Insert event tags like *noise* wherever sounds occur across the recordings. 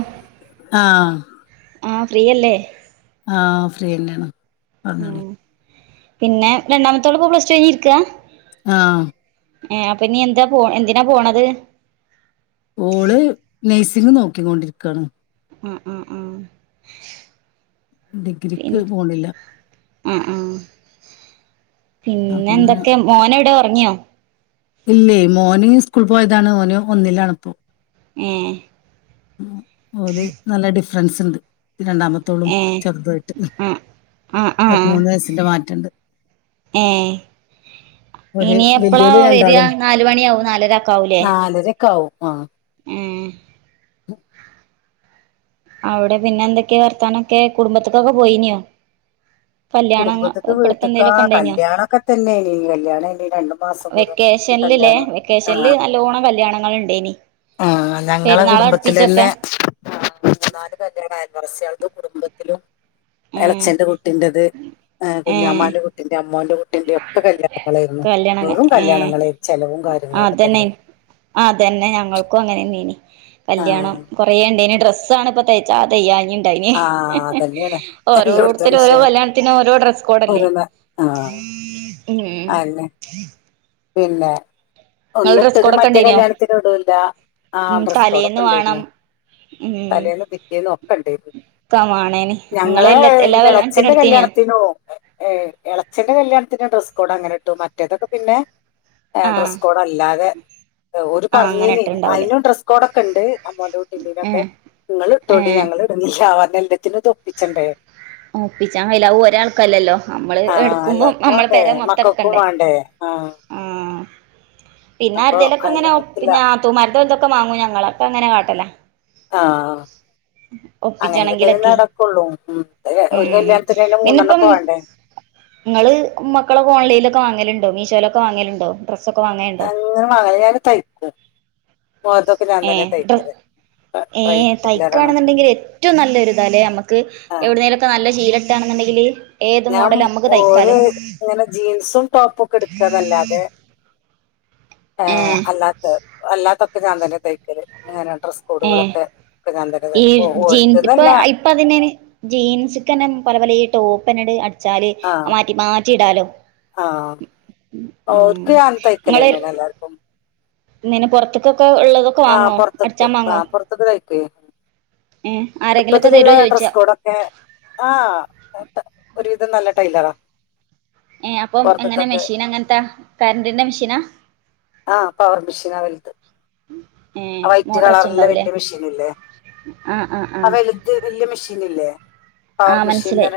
O ആ ആ ഫ്രീയല്ലേ ആ ഫ്രീ തന്നെയാണ് പറഞ്ഞോളി ഉം പിന്നെ രണ്ടാമത്തോളിപ്പം പ്ലസ് ടു കഴഞ്ഞിരിക്കാ ആം ഏ അപ്പൊ ഇനി എന്താ പോ എന്തിനാ പോണത് ഓള് നെയ്സിങ് നോക്കിക്കൊണ്ടിരിക്കുകാണ് ഉം ഉം ഉം ഡിഗ്രിക്ക് പോണില്ല ഉം ഉം അപ്പൊ പിന്നെ എന്തൊക്കെയ മോനെവിടെ ഉങ്ങിയോ ഇല്ല മോന് സ്കൂളി പോയതാണ് ഓന് ഒന്നിലാണിപ്പോ ഉം ഉം ഓല് നല്ല ഡിഫറൻസുണ്ട് രണ്ടാമത്തോളും ഏഹ് ചെറുതുവായിട്ട് ഉം ആഹ് പതിമൂന്ന് വയസിന്റെ മാറ്റണ്ട് ഏ ഒരു ഇനി എപ്പളാ വല്യോല് വരിയാ രണ്ടാളും നാല് മണിയ ആവും നാലരക്കാവൂലേ നാലരൊക്കെ ആവും ആഹ് ഉം *inaudible* അവിടെ പിന്നെ എന്തൊക്കെയാ വർത്താനൊക്കെ കുടുംബത്തക്കൊക്കെ പോയിനോ കുടുംബത്തിക്ക് വീട്ടക്കാ കല്യാണൊക്കെ തന്നെനി കല്യാണ ഇനി രണ്ടു മാസം മുറ *unintelligible* ല്ലേ വെക്കേഷനിൽ നല്ലോണം കല്യാണങ്ങ ഉണ്ട് ഇനി ആ ഞങ്ങളെ കുടുംബത്തിലല്ലെ മു നാല് കല്യാണം ആയിരുന്നു മസ്യ *unintelligible* കുടുംബത്തിലും ഉം എളച്ചന്റെ കുട്ടിന്റെത് ഏഹ് കുഞാമാന്റെ കുട്ടിന്റെ അമ്മോന്റെ കുട്ടി ട്ടിന്റെ ഒക്കെ കല്യാണങ്ങളായിരുന്നു കല്യാണം വെറും ഏ കല്യാണങ്ങളായി ചെലവും കാര്യങ്ങളൊക്കെ തന്നെയരുന്നു അ അതന്നെ എനിക്കും അങ്ങനനെയിനീ ആ കല്യാണം കുറേണ്ടേനി ഡ്രസ്സ് ആണ് ഇപ്പം തേയ് ച്ചാ തെയാ ഇൻണ്ടായിന് ആ അതന്നെയാണ് എല്ലായിടത്തും ഓരോരുത്തരും ഓരോ വിഷയം കല്യാണത്തിനും ഓരോ ഡ്രസ്സ് കോഡല്ലേ ഓരോന്ന് ആ ഹും ഹും അതന്നെ പിന്നെ ഒന്നിട്ടത് മറ്റേ ഇണ്ടേനോ കല്യാണത്തിന് ഇടുല്ല ആ ഉം ഡ്രസ്സ് കോഡ ഒക്കെ തലേന്ന് വാണം ഉണ്ടായിരുന്നു ഉം തലേന്നും പിറ്റേന്നും ഒക്കെ ഉണ്ടരുന്നു ഒക്കെ വാണേനി ഇങ്ങള് ഞങ്ങള് എല്ലാ എല്ലാ എന്റെ കല്യാണത്തിനും ഇളച്ഛന്റെ എടുത്തീനോ കല്യാണം ഇളച്ചന്റെ കല്യാണത്തിനോ ഡ്രസ്സ് കോഡ് അങ്ങനെ ഇട്ടോ മറ്റേതൊക്കെ പിന്നെ ആ ആഹ് ഡ്രസ് കോഡ് അല്ലാതെ ഒരു ആഹ് അങ്ങനെ പറഞ്ഞീന് ഇട്ട്ണ്ടാവൂലേ അയിതിനും ഡ്രസ് കോഡൊക്കെ ഉണ്ട് അമ്മോന്റെ കുട്ടീന്റെറെനൊക്കെ ഏഹ് നിങ്ങൾ ഇട്ടോടി ഏഹ് ഞങ്ങൾ ഇട്നീല്ല പറഞ്ഞു എല്ലാത്തിനും ഇത് ഒപ്പിക്കേണ്ട ഒപ്പിച്ചാൻ കഴിയില്ല അയ് ഒരാൾക്ക് അല്ലല്ലോ നമ്മള് ആ എടുക്കുമ്പോം എല്ലാവർക്കും നമ്മള വേണ്ടേ പരെ മൊത്തം മക്കൾക്കും എടുക്കണ്ടേ വേണ്ടേ ആ പിന്നെ അപ്പൊ അരിതലൊക്കെ അതിനെ അങ്ങനെ പറ്റില്ല പിന്നെ ആ നാത്തൂന്മാരത് ഓല ന്തൊക്കെ വാങ്ങും ഞങ്ങളൊക്കെ അങ്ങനെ കാട്ടല ആ അങ്ങനെയൊക്കെ തന്നെ ഒപ്പിച്ചാണെങ്കിലൊക്കെ നടക്കുള്ളൂ ഉ ഉം പിന്നെപ്പം നിങ്ങള് മക്കളെ ഓൺലൈനിൽ ഒക്കെ വാങ്ങൽ ഉണ്ടോ മീശോലൊക്കേ വാങ്ങലുണ്ടോ ഡ്രസ്സൊക്കെ വാങ്ങലുണ്ടോ അങ്ങനെ മകല് ഞാൻ ഞാൻ തൈക്കും മോളെതൊക്കെ ഞാൻ തന്നെ തൈക്കൽ ഏ തയ്ക്കാണെന്നുണ്ടെങ്കിൽ ഏറ്റവും നല്ലൊരുരിത അല്ലേ നമ്മുക്ക് ആ എവിടുന്നേുംഒ ക്കെ നല്ല ശീല കിട്ടാണുന്നുണ്ടെങ്കിൽ ഞാൻ ഓര ഇങ്ങനെ ജീൻസും ടോപ്പ് ഒക്കെ എടുക്കാനതല്ലാതെ ഏ ഏഹ് അല്ലാത്ത അല്ലാത്തൊക്കെ ഞാൻ തന്നെ തയ്ക്കല് അങ്ങനെ ഡ്രസ് ഏ കോഡുകളൊക്കെ ഒക്കെ ഞാൻ തന്നെ ഈ തരും ഓ ജീൻ ഇപ്പൊ ഓർക്ക്ന്നല്ല ഇപ്പ അതിന ജീൻസ്ക്കനെ പല പല ഈ ടോപ്പ് എന്നെട് അടിച്ചാല് മാറ്റി മാറ്റിയിടാലോ ആ ഓല്ക്ക് തയ്ക്കലനേ എല്ലാർക്കും ഇനെ പുൊറത്തക്കൊക്കെ ഉള്ളതൊക്കെ ആഹ് വാങ്ങോ അടിച്ചാൻ മാ ങ്ങോ ചെറുത്തിലുള്ള ഡ്രസ് കോഡൊക്കെ ആ ഒരുവിധം നല്ല ടൈലർആ ഏ അപ്പ എങ്ങനെ മെഷീൻ അങ്ങൻത്താ കരന്റിന്റെ മെഷീനാ ആഹ് പവർ മെഷീൻ ആ വൽത് ഏ ആവൈറ്റ് മോട്ടർ വെച്ചുണ്ടാവൂലേ കളറില്ലവല്യ മെഷീൻല്ലേ ആ വല്ത് വല്യ മെഷീൻല്ലേ ആ മനസ്സിലായി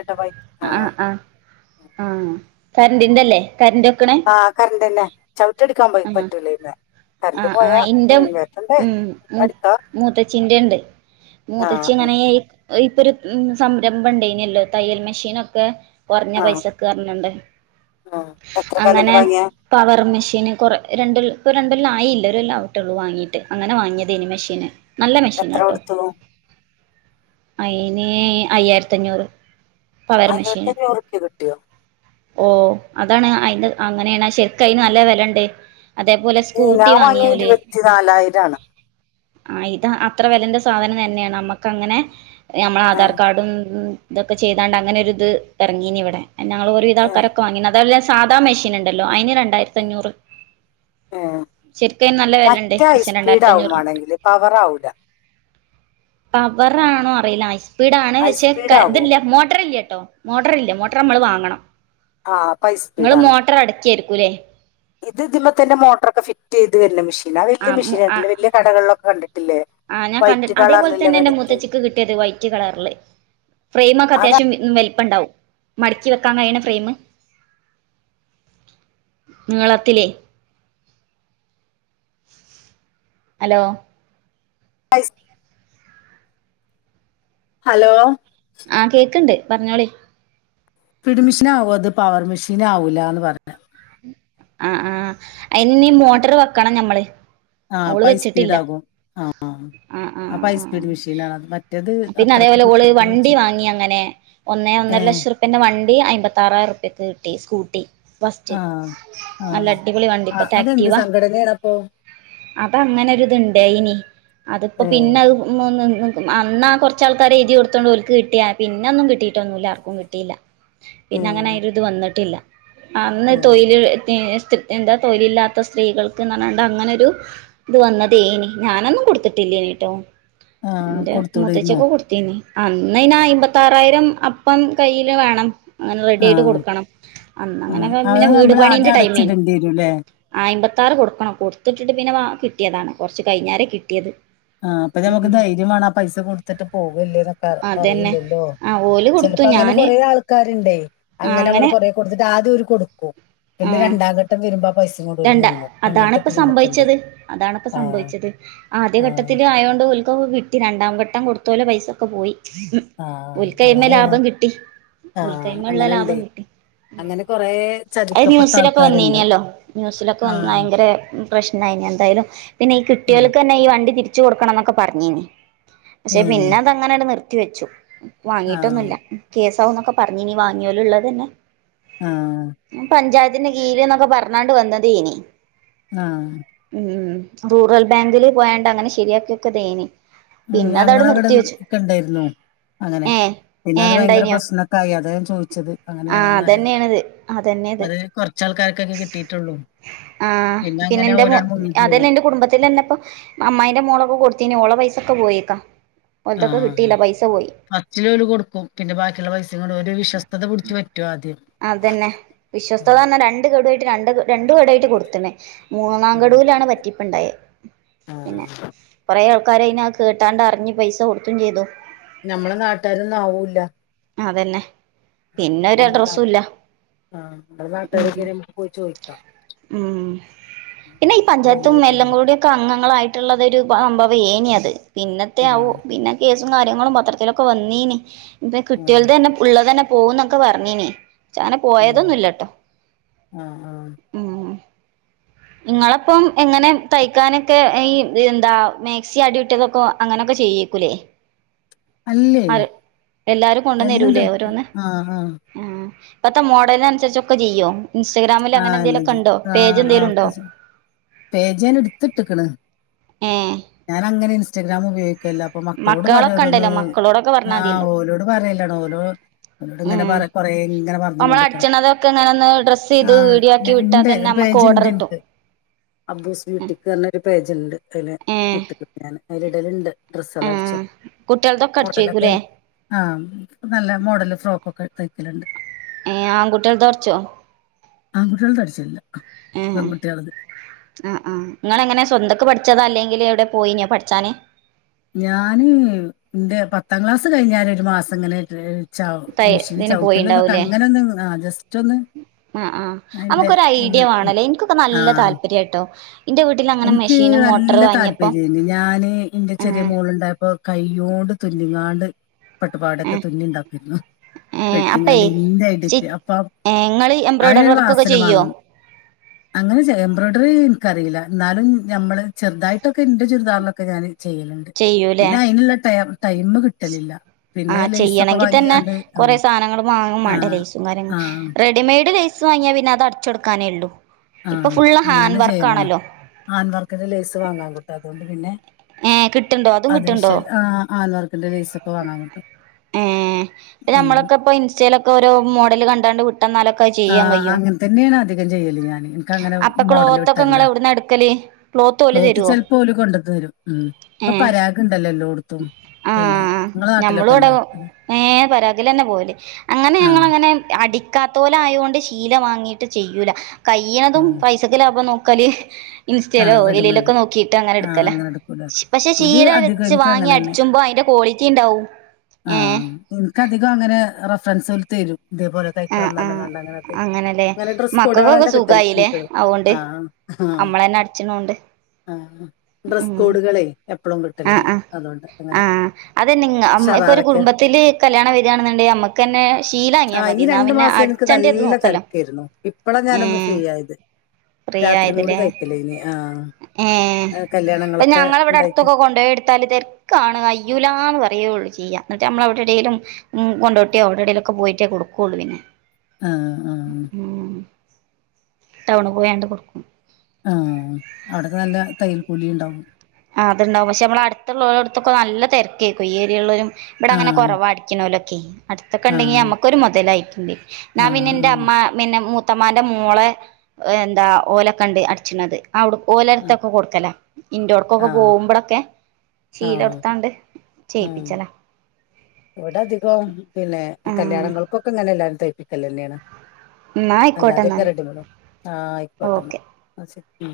ആ ആഹ് ആ ആ കരണ്ട്ന്റെല്ലേ ആ കരന്റന്നെ ചവിട്ടിട്ടിക്കാൻ പോ പറ്റൂലഅയ് മെ ആ ആ ഇന്റെ ഉം അടിക്കാ മൂത്തച്ചിന്റെ ണ്ട് മൂത്തച്ചി ആഹ് ആഹ് അങ്ങനെ ഇപ്പൊരു സംരംഭം ണ്ടായിനെല്ലോ തയ്യൽ മെഷീനൊക്കെ കുറഞ്ഞ ആഹ് പൈസക്ക് പറഞ്ഞോണ്ട് ആഹ് എത്രക്കാ എന്നിട്ട് അങ്ങനെ വാങ്ങിയ പവർ മെഷീന് കൊറ രണ്ട് ഇപ്പൊ രണ്ടല്ലാം ആയില്ല ഒരൊല്ല ആട്ടേള്ളൂ വാങ്ങീട്ട് അങ്ങനെ വാങ്ങ്യതേനി മെഷീന് നല്ല എത്ര മെഷീനാട്ടോ കൊടുത്തു അയിന് അയ്യായിരത്തഞ്ഞൂറ്. അയ്യായിരത്തഞ്ചുറുപ്യ കിട്ടിയോ? ഓഹ് അതാണ്. അയിന്റെ അങ്ങനെയാണ് ശെരിക്ക് അയിന് നല്ല വെലയൊണ്ടേ. അതേപോലെ ഉം, സ്കൂട്ടി ഞാൻ വാങ്ങിയ വാങ്ങിയോല് ഇരുപത്തി നാലായിരാണ് ആഹ് ഇത് അത്ര വെലേന്റെ സാധനം തന്നെയാണ്. നമ്മക്ക് അങ്ങനെ നമ്മള് ആധാർ ആഹ് കാർഡും ഇതൊക്കെ ചെയ്താണ്ട് അങ്ങനെ ഒരിത് എറങ്ങീനിവിടെ. ഞങ്ങള് ഒരു ഏഹ് വിധാൾക്കാരൊക്കെ വാങ്ങിനി. അതല്ല സാദാ മെഷീനുണ്ടല്ലോ അയിന് രണ്ടായിരത്തഞ്ഞൂറ്. ഏഹ് ശരിക്ക് അയ്ന് നല്ല വെലയൊണ്ടെ. മറ്റേ പക്ഷെ ഹൈസ്പീഡ് രണ്ടായിരത്തി ആവും അഞ്ഞൂറിനാ *unintelligible* വേണെങ്കില് പവർ ആവൂല പവർ ആണോ അറിയില്ല. ഹൈസ്പീഡാണ്. പക്ഷേ ഹൈസ്പീഡ് ക ആവോ ഇതില്ല മോട്ടറില്ലാ ട്ടോ. മോട്ടറില്ല. മോട്ടറ് നമ്മള് വാങ്ങണം. ആഹ് അപ്പൊ ഇങ്ങള് ഹൈസ്പീഡാണ് മോട്ടറ് അടക്കയായിരിക്കും അല്ലേ? ഇത് ഇതുമേ തന്നെ മോട്ടറൊക്കെ ഫിറ്റ് ചെയ്ത് വരുന്ന മെഷീനാ. വല്യ മെഷീനാ. വല്യ കടകളിലൊക്കെ കണ്ടി ആഹ് ഞാൻ കണ്ട്. അതേപോലെ തന്നെ എന്റെ വലുത് മൂത്തച്ചിക്ക് കിട്ടിയത് വൈറ്റ് കളറില് ഫ്രെയിമൊക്കെ അതാ അത്യാവശ്യം വലുപ്പൊണ്ടാവും. മടച്ചി വെക്കാൻ കഴിയണ ഫ്രെയിമ്. നീളത്തിലേ ഹലോ പൈസ് ഹലോ ആഹ് കേക്ക്ണ്ട് പറഞ്ഞോളി. ഫീഡ് മെഷീൻ ആവും. അത് പവർ മെഷീൻ ആവൂലാന്ന് പറഞ്ഞ? ആ ആഹ അയിന് മോട്ടർ വെക്കണം ഞമ്മള്. ആഹ ഓള് ഹൈ സ്പീഡ് വെച്ചിട്ടില്ല ആകും ആഹ. ആ ആ ആ പിന്നെ അത്രക്ക് അതേപോലെ ഓള് കിട്ടുന്നത് വെച്ച വണ്ടി വാങ്ങി അങ്ങനെ ഒന്നേ. ഏ ഒന്നര ലക്ഷം റുപ്യന്റെ വണ്ടി അമ്പത്തിറായിരം ഉർ പ്യക്ക് കിട്ടി സ്കൂട്ടി ഫസ്റ്റ്. ആഹ് നല്ല ആഹ് അടിപൊളി ആ വണ്ടിപ്പത്തെ അതെന്ത് ആക്റ്റീവ. സംഘടനയാണ് അപ്പൊ അത അങ്ങനെ ര് ത്ണ്ടായിനി അതിപ്പോ ഏ പിന്നെ അത് മൊ അന്നാ കൊറച്ചാൾക്കാര് എഴുതി കൊടുത്തോണ്ട് ഒല്ക്ക് കിട്ടിയാ പിന്നൊന്നും കിട്ടിട്ടൊന്നുല്ല ആർക്കും കിട്ടില്ല. ഏ പിന്നെ അങ്ങനെ ആയിന്റെത് വന്നിട്ടില്ല അന്ന് ഏ തൊഴയില് എന്താ തൊഴിലില്ലാത്ത സ്ത്രീകൾക്ക് ന്ന ഞ്ഞാണ്ട്ടാ അങ്ങനെരു ഇത് വന്നതേനി ഞാനന്നും കൊടുത്തിട്ടില്ലനിട്ടോ ആഹ് എന്റെ കൊടുത്തൂടായിരുന്നോ മുത്തച്ചൊക്കെ കൊടുത്തിനി. അന്ന് അയ്നാ അമ്പത്താറായിരം അപ്പം കയ്യില് വേണം. അങ്ങനെ റെഡി ആയിട്ട് ആഹ് കൊടുക്കണം അന്ന് അങ്ങനെക്കെ പിന്നെ വീട് പണീന്റെ *unintelligible* ടണ്ടിരൂല്ലേ. അമ്പത്താറ് കൊടുക്കണം കൊടുത്തിട്ടിട്ട് പിന്നെ വ കിട്ടിയതാണ് കുറച്ച് കഴിഞ്ഞേരം കിട്ടിയത്. ആഹ അപ്പൊ ഞമ്മുക്ക് ഉം ധൈര്യം വേണം പൈസ കൊടുത്തിട്ട് പോകല്ലേ എന്നൊക്കെ അതന്നെ അറിയില്ലല്ലോ. ആ ഓല് കൊടുത്തു ചിലപ്പോ അങ്ങനെ ഞാന് കൊറെ ആൾക്കാരുണ്ടേ അങ്ങനെ നമ്മള് കൊറ കൊടുത്തിട്ട് ആദ്യംര് കൊടുക്കും. ആ പിന്നെ രണ്ടാംഘട്ടം വരുമ്പോ പൈസയും കൊണ്ട് ഒരു രണ്ട മുങ്ങും അങ്ങനത്തെ അതാണിപ്പ ടീമൊക്ക ഉണ്ട് സംഭവിച്ചത് ആഹ. ത്തി ആ യോണ്ട് ഓൽ കോക്കെ കിട്ടി രണ്ടാംഘട്ടം കൊടുത്തോലെ പൈസൊക്കെ പോയി. ആഹ് ഓൽക് കൈമേ അങ്ങനെയാണ് ലാഭം കിട്ടി. ആഹ് ഒരുതൈ്മ ഉള്ള അങ്ങനെണ്ട് ലാഭം കിട്ടി അങ്ങനെ കൊറേ ചതിക്കപ്പെട്ട ന്യൂസൊക്കെ ആൾക്കാരുണ്ട് വന്നീനല്ലോ ന്യൂസിലൊക്കെ വന്ന ആഹ് ഭയങ്കര പ്രശ്നമായി എന്തായാലും പിന്നെ ഈ കുട്ടി. ആഹ് ൾക്ക് തന്നെ ഈ വണ്ടി തിരിച്ചു കൊടുക്കണം എന്നൊക്കെ പറഞ്ഞീന്ന് പക്ഷെ ഏഹ് പിന്നെ അത് അങ്ങനെ നിർത്തി വെച്ചു. ആഹ് വാങ്ങീട്ടൊന്നുമില്ല കേസാവന്നൊക്കെ പറഞ്ഞഞ് നീ വാങ്ങിയലും ഉള്ളത് തന്നെ. ആഹാ. പഞ്ചായത്തിന്റെ കീരം എന്നൊക്കെ പറഞ്ഞോണ്ട് വന്നത് ഇനി ആഹ് ഉം. റൂറൽ ബാങ്കില് പോയാണ്ട് അങ്ങനെ ശരിയാക്കിയൊക്കെ *unintelligible* ഉം ഞങ്ങളവിടെ കണ്ടായിരുന്നു അങ്ങനെ ഏ പിന്നെ ഏ അത് ഭയങ്കര ഇണ്ടായിനോ പ്രശ്നവൊക്കെ ആയി അതാ ഞാൻ ചോദിച്ചത് ആ അങ്ങനെയാണോന്നറിയാൻ അതന്നെയാണിത് അത് കുറച്ച് ആൾക്കാർക്കൊക്കെയെ കിട്ടിയിട്ടുള്ളൂ ആഹ് പിന്നെ അങ്ങനെ എന്റെ ഓലാണ്ട് മുങ്ങിപ്പോവും അതല്ലാ എന്റെ കുടുംബത്തിൽ തന്നെ ഇപ്പൊ അമ്മായിന്റെ മോളൊക്കെ കൊടു ത്തിന് ഓളുടെ പൈസയൊക്കെ പോയേക്ക ഓളുടേതൊക്കെ ആഹ് കിട്ടീല്ല പൈസ പോ ഫസ്റ്റില് ഓല് കൊടുക്കും പിന്നെ ബാക്കിയുള്ള പൈസയും കൊണ്ട് ഓന്റെ വിശ്സ്തത പിടിച്ച് പറ്റുവാ ആദ്യം അത് തന്നെ വിശ്വസ്ത പറഞ്ഞ രണ്ട് ഗഡുവായിട്ടാ രണ്ട് രണ്ട് ഗഡുവായിട്ടാ കൊടുക്കുന്നേ മൂന്നാം ഗഡു ആഹ് വിലാണ് പറ്റിപ്പു ണ്ടായെ പിന്നെ കൊറേ ആൾക്കാര് അതിന് കേട്ടാണ്ട് അറിഞ്ഞ് പൈസ കൊടുക്കുകയും ചെയ്തു നമ്മടെ നാട്ടാരൊന്നും ആവൂല്ല അതന്നെ പിന്നെ ഒരു അഡ്രസ്സും ഇല്ല ആ നമ്മടെ നാട്ടുകാരൊക്കെ നമ്മക്ക് പോയി ചോദിക്കാം ഉം പിന്നെ ഈ പഞ്ചായത്തും എല്ലാം കൂടി ഒക്കെ അംഗങ്ങളായിട്ട് ഉള്ളതൊരു *unintelligible* പിന്നത്തെ ആഹ് *unintelligible* പിന്നെ കേ സും കാര്യങ്ങളും പത്രത്തിലൊക്കെ വന്നീന് ഇന്റെ ആഹ് കെട്ടിയോളുടേതാണ് പുള്ളയുടേതാണ് പോകൂന്നൊക്കെ പറഞ്ഞീന് പക്ഷേ അങ്ങനെ ഏഹ് പോയതൊന്നുമില്ലാട്ടോ ആഹ് ആഹ് ഉം നിങ്ങളപ്പം എങ്ങനെ തയ്ക്കാനൊക്കെ ഈ എന്താ മാക്സി അടി ഇട്ട് വെക്കുവോ അങ്ങനെയൊക്കെ ചെയ്യൂക്കല്ലേ അല്ലേ അ എല്ലാരും കൊണ്ടെന്ന് എല്ലാം തരൂലേ തയ്ക്കും ഓരോന്ന് ആഹ് ആഹ് ആ ഇപ്പത്തെ മോഡലിനനുസരിച്ചൊക്കെ ചെയ്യും ഇൻസ്റ്റാഗ്രാമിൽ അങ്ങനെ ആഹ് എല്ലാം എന്തേലുമൊക്കെ ചെയ്യും ഉണ്ടോ പേജ് ആഹ് എന്തേലും ആഹ് ഉണ്ടോ ഒക്കെ പേജ് ഞാൻ എടുത്തിട്ടക്കണ് ഏഹ് ഞാൻ അങ്ങനെ ഇൻസ്റ്റഗ്രാം ഉപയോ ക്കില്ല അപ്പൊ മക്കളോട് പറയും മക്കളൊക്കെ ഓരോന്ന് ഉണ്ടല്ലോ മക്കളോടൊക്കെ ആ് പറഞ്ഞാൽ മതിയല്ലോ ഓലോട് പറയലാണ് ഓരോ ഓലോട് ഇങ്ങനെ ഉം പറ കൊറേ ഇങ്ങനെ പറഞ്ഞ് നമ്മൾ കൊണ്ടക്കണം അടിച്ചണതൊക്കെ ഇങ്ങനെ ഒന്ന് ഡ്രസ്സ് ആ ചെയ്ത് വീഡിയോ ഞ ആക്കി വിട്ടാൽ ഇണ്ട് തന്നെ ഒരു നമുക്ക് ഓർഡർ *unintelligible* *inaudible* അബ്ബൂസ് ബ്യൂട്ടിക്ക് പറഞ്ഞൊരു പേജുണ്ട് അതില് ഏഹ് *unintelligible* ഞാന് അതില് ഇടലുണ്ട് ഡ്രസെല്ലാം അടിച്ച ആഹ് കുട്ടികൾതൊക്കെ മോഡലൊക്കെ അടിച്ചേക്കൂലേ ആ നല്ല മോഡല് ഫ്രോക്കൊക്കെ തയ്ക്കലുണ്ട് ഏ ആൺ കുട്ടികളുടെ തരിച്ചോ ആൺകുട്ടികളുടേത്‌ തരിച്ചിലില്ല പെൺകുട്ടികളുടേത്‌ ആ ആ നിങ്ങൾ എങ്ങനാ സ്വന്തൊക്ക് പഠിച്ചോ അതോ അല്ലെങ്കിൽ എവിടെ പോയിനോ പഠിച്ചാന് ഞാന് എന്റെ പത്താം ക്ലാസ് കഴിഞ്ഞാല് ഒരു മാസം ഇങ്ങനെ ച തൈ മെഷീന് ഇതിന് ചവിട്ടല ഇതൊക്കെ പോയിണ്ടാവൂലേ അങ്ങനെ ഒന്ന് ആ ജസ്റ്റ് ഒന്ന് ആ ആ അതിന്റെ നമുക്കൊരു ഇത് ഐഡിയ വേണല്ലേ എനിക്കിപ്പോ നല്ല ആഹ് താല്പര്യവാ കേട്ടോ എനിക്ക് നല്ല താല്പര്യണ്ട് ഞാന് എന്റെ ചെറിയ ഏഹ് മോളുണ്ടായപ്പോ കൈയോണ്ട് തു ന്നങ്ങാണ്ട് പട്ടുപാവാടൊക്കെ ഏഹ് തുന്നി ഉണ്ടാക്കുവാരുന്നു ഏഹ് അപ്പേ സ്റ്റി *unintelligible* ഏഹ് ഇങ്ങള് എംബ്രോയ്ഡറി അതിനൊരു വർക്കൊക്കെ വാസന ചെയ്യോ വേണം അങ്ങനെ ചെ എംബ്രോയിഡറി എനിക്ക് അറിയില്ല എന്നാലും നമ്മള് ചെറുതായിട്ടൊക്കെ എ ന്റെ ചുരിദാറിലൊക്കെ ഞാന് ചെയ്യലുണ്ട് പിന്നെ അയിനുള്ള ടൈം കിട്ടലില്ല ആ പിന്നെ ലേസൊക്കെ ചെയ്യണങ്കിൽ തന്നെ വാങ്ങിയാണ്ട് ആ കൊറേ സാധനങ്ങൾ വാങ്ങും വേണ്ടേ ആഹ് ലേസും കാര്യങ്ങള് ആഹ് റെഡിമെയ്ഡ് ലേസ് വാങ്ങിയാൽ പിന്നെ അത് അടച്ചെടുക്കാനേ ഉള്ളു ആ അങ്ങനെ ചെയ്യലാണ് ആന്വർക്ക്ന്റെ ലേസ് വാങ്ങാൻ ലേസ് അതുകൊണ്ട് പിന്നെ ഏഹ് കിട്ടുണ്ടോ അതും അത് കിട്ടുണ്ടോ ഇശല് ആ *unintelligible* ലൈസൊക്കെ വാങ്ങാൻ കിട്ടും ഏ ഇപ്പൊ ഉം നമ്മളൊക്കെ ഇപ്പോ ഇൻസ്റ്റയിലൊക്കെ ഓരോ മോഡല് കണ്ടാണ്ട് വി ആ അങ്ങനെ തന്നെയാണ് അധികം ചെയ്യല് ഞാന് എനിക്കങ്ങനെ അപ്പൊ മോഡല് ക്ലോത്തൊക്കെ വെട്ടാറില്ല ഇങ്ങള് എവിടുന്നാ എടുക്കല് ഓല് ക്ലോത്ത് തരുവോ ചെലപ്പോ ഓല് കൊണ്ടത്തരും ഉം ഇപ്പൊ പരാഗ് ഉണ്ടല്ലോ എല്ലോടത്തും ആ പിന്നെ നിങ്ങളെ ഞമ്മളും അവിടെ നാട്ടിലൊക്കെല്ലേ ഏ പരാദലന്നെ പോവല് അങ്ങനെ ആഹ് ഞങ്ങളങ്ങനെ അടിക്കാത്തോ ലായോണ്ട് ശീല വാങ്ങീട്ട് ചെയ്യൂല കയ്യണതും ആഹ് പൈസക്ക് ലാഭാ നോക്കല് ഇൻസ്റ്റയിലോ ആഹ് റെഡിമെയ്ഡ് എയിലേലൊക്കെ നോക്കിയിട്ട് അങ്ങനെ ആഹ് എടുക്കലാ എടുക്കൂലേ പക്ഷെ ഇത് ശീല അധികം എനിക്ക് വാങ്ങി അങ്ങനെന്നെ അടിച്ചുമ്പോ അയിന്റെ ക്വാളിറ്റിണ്ടാവും ഏ ഫ്രെണ്ട്സോല് തരും ഇതേപോലെ തയ്ക്കണന്നറിഞ്ഞ് കാണ്ട് അങ്ങനെ തരും അങ്ങനെല്ലേ നല്ല ഡ്രസ്സ് മക്കൾക്കൊക്കെ കോടുകളൊക്കെ കിട്ടൂല്ലേ സുഖായില്ലേ നിങ്ങൾക്ക് അതുകൊണ്ട് ആ നമ്മളന്നെ അടിച്ചണ കൊണ്ട് അ ആ ഡ്രസ് കോഡുകളെ എപ്പളും കിട്ടലുണ്ട് ആആ അതുകൊണ്ട് അങ്ങനെ ആഅതെ നിങ്ങ ഉം ഇപ്പൊരു ഷറാറൊക്കെ കുടുംബത്തില് കല്യാണം വെരാണ്ന്ന്ണ്ടെ നമ്മക്കെന്നെ ശീലാങ്ങിയാ ആഹ് ഈ മതി ന്നാ രണ്ടു പിന്നെ മാസം എനിക്ക് അടിച്ചണ്ടത് നല്ല നോക്കല്ലാ തിരക്കായിരുന്നു ഇപ്പളാ ഞാനൊന്ന് ഫ്രീ ആയത് ഫ്രീയായദ്ലേ ആ അ കല്ല്യാ അയിന് ഞങ്ങളവിടെ അടുത്തൊക്കെ കൊണ്ടോയെടുത്താല് തെരക്കാണ് അയ്യൂലാന്ന് പറയുള്ളൂ ചിയ്യാ ന്നിട്ട്മ്മള് അവിടെടേലും ഉം കൊണ്ടോട്ട്യോ അവിടെടേലൊക്കെ പോയിട്ടേ കൊടുക്കുള്ളൂ പിന്നെ ആഹ് ആഹ് ഉം ടൗണു പോയാണ്ട് കൊടുക്കും ആ അവിടത്തെ നല്ല തയ്യൽ കൂലിണ്ടാവും ആ അത്ണ്ടാകും പക്ഷെമ്മള് അടുത്തുള്ളോരട്ത്തൊക്കെ നല്ല തെര ക്കേക്കു ഈ ഏരിയള്ളൂര് ഇവിടങ്ങനെ ആഹ് കൊറവാ അടിക്കണോലൊക്കെ അടുത്തൊക്കെണ്ടെങ്കി ആഹ് അമ്മക്കൊരു മൊതലായിട്ട്ണ്ട് ന്നാ ആഹ് ആഹ് പിന്നെന്റെഅമ്മ പിന്നെ മൂ ത്തമ്മാന്റെ മോളെ എന്താ ഓലൊക്കെണ്ട് അടിച്ചിണത് അവുട് ഓലട്ത്തൊക്കെ കൊടുക്കലാ ആഹ് ഇൻ്റോഡ്‌കോക്കെ ആഹ് പോകുമ്പളൊക്കെ ശീല ആഹ് കൊടുത്താണ്ട് ഉം ചെയ്യിപ്പിച്ചലാ ഇവിടെ അധികോം പിന്നെ ആ കല്യാണങ്ങൾക്കൊക്കെ ഇങ്ങനെല്ല തയ്പിക്കലെന്നെണ് എന്നാ ആയിക്കോട്ടെ അല്ലാതെ എന്നാല് *unintelligible* ആ അയിക്കോട്ടന്ന ഓക്കെ ന്നാ ശ ഉം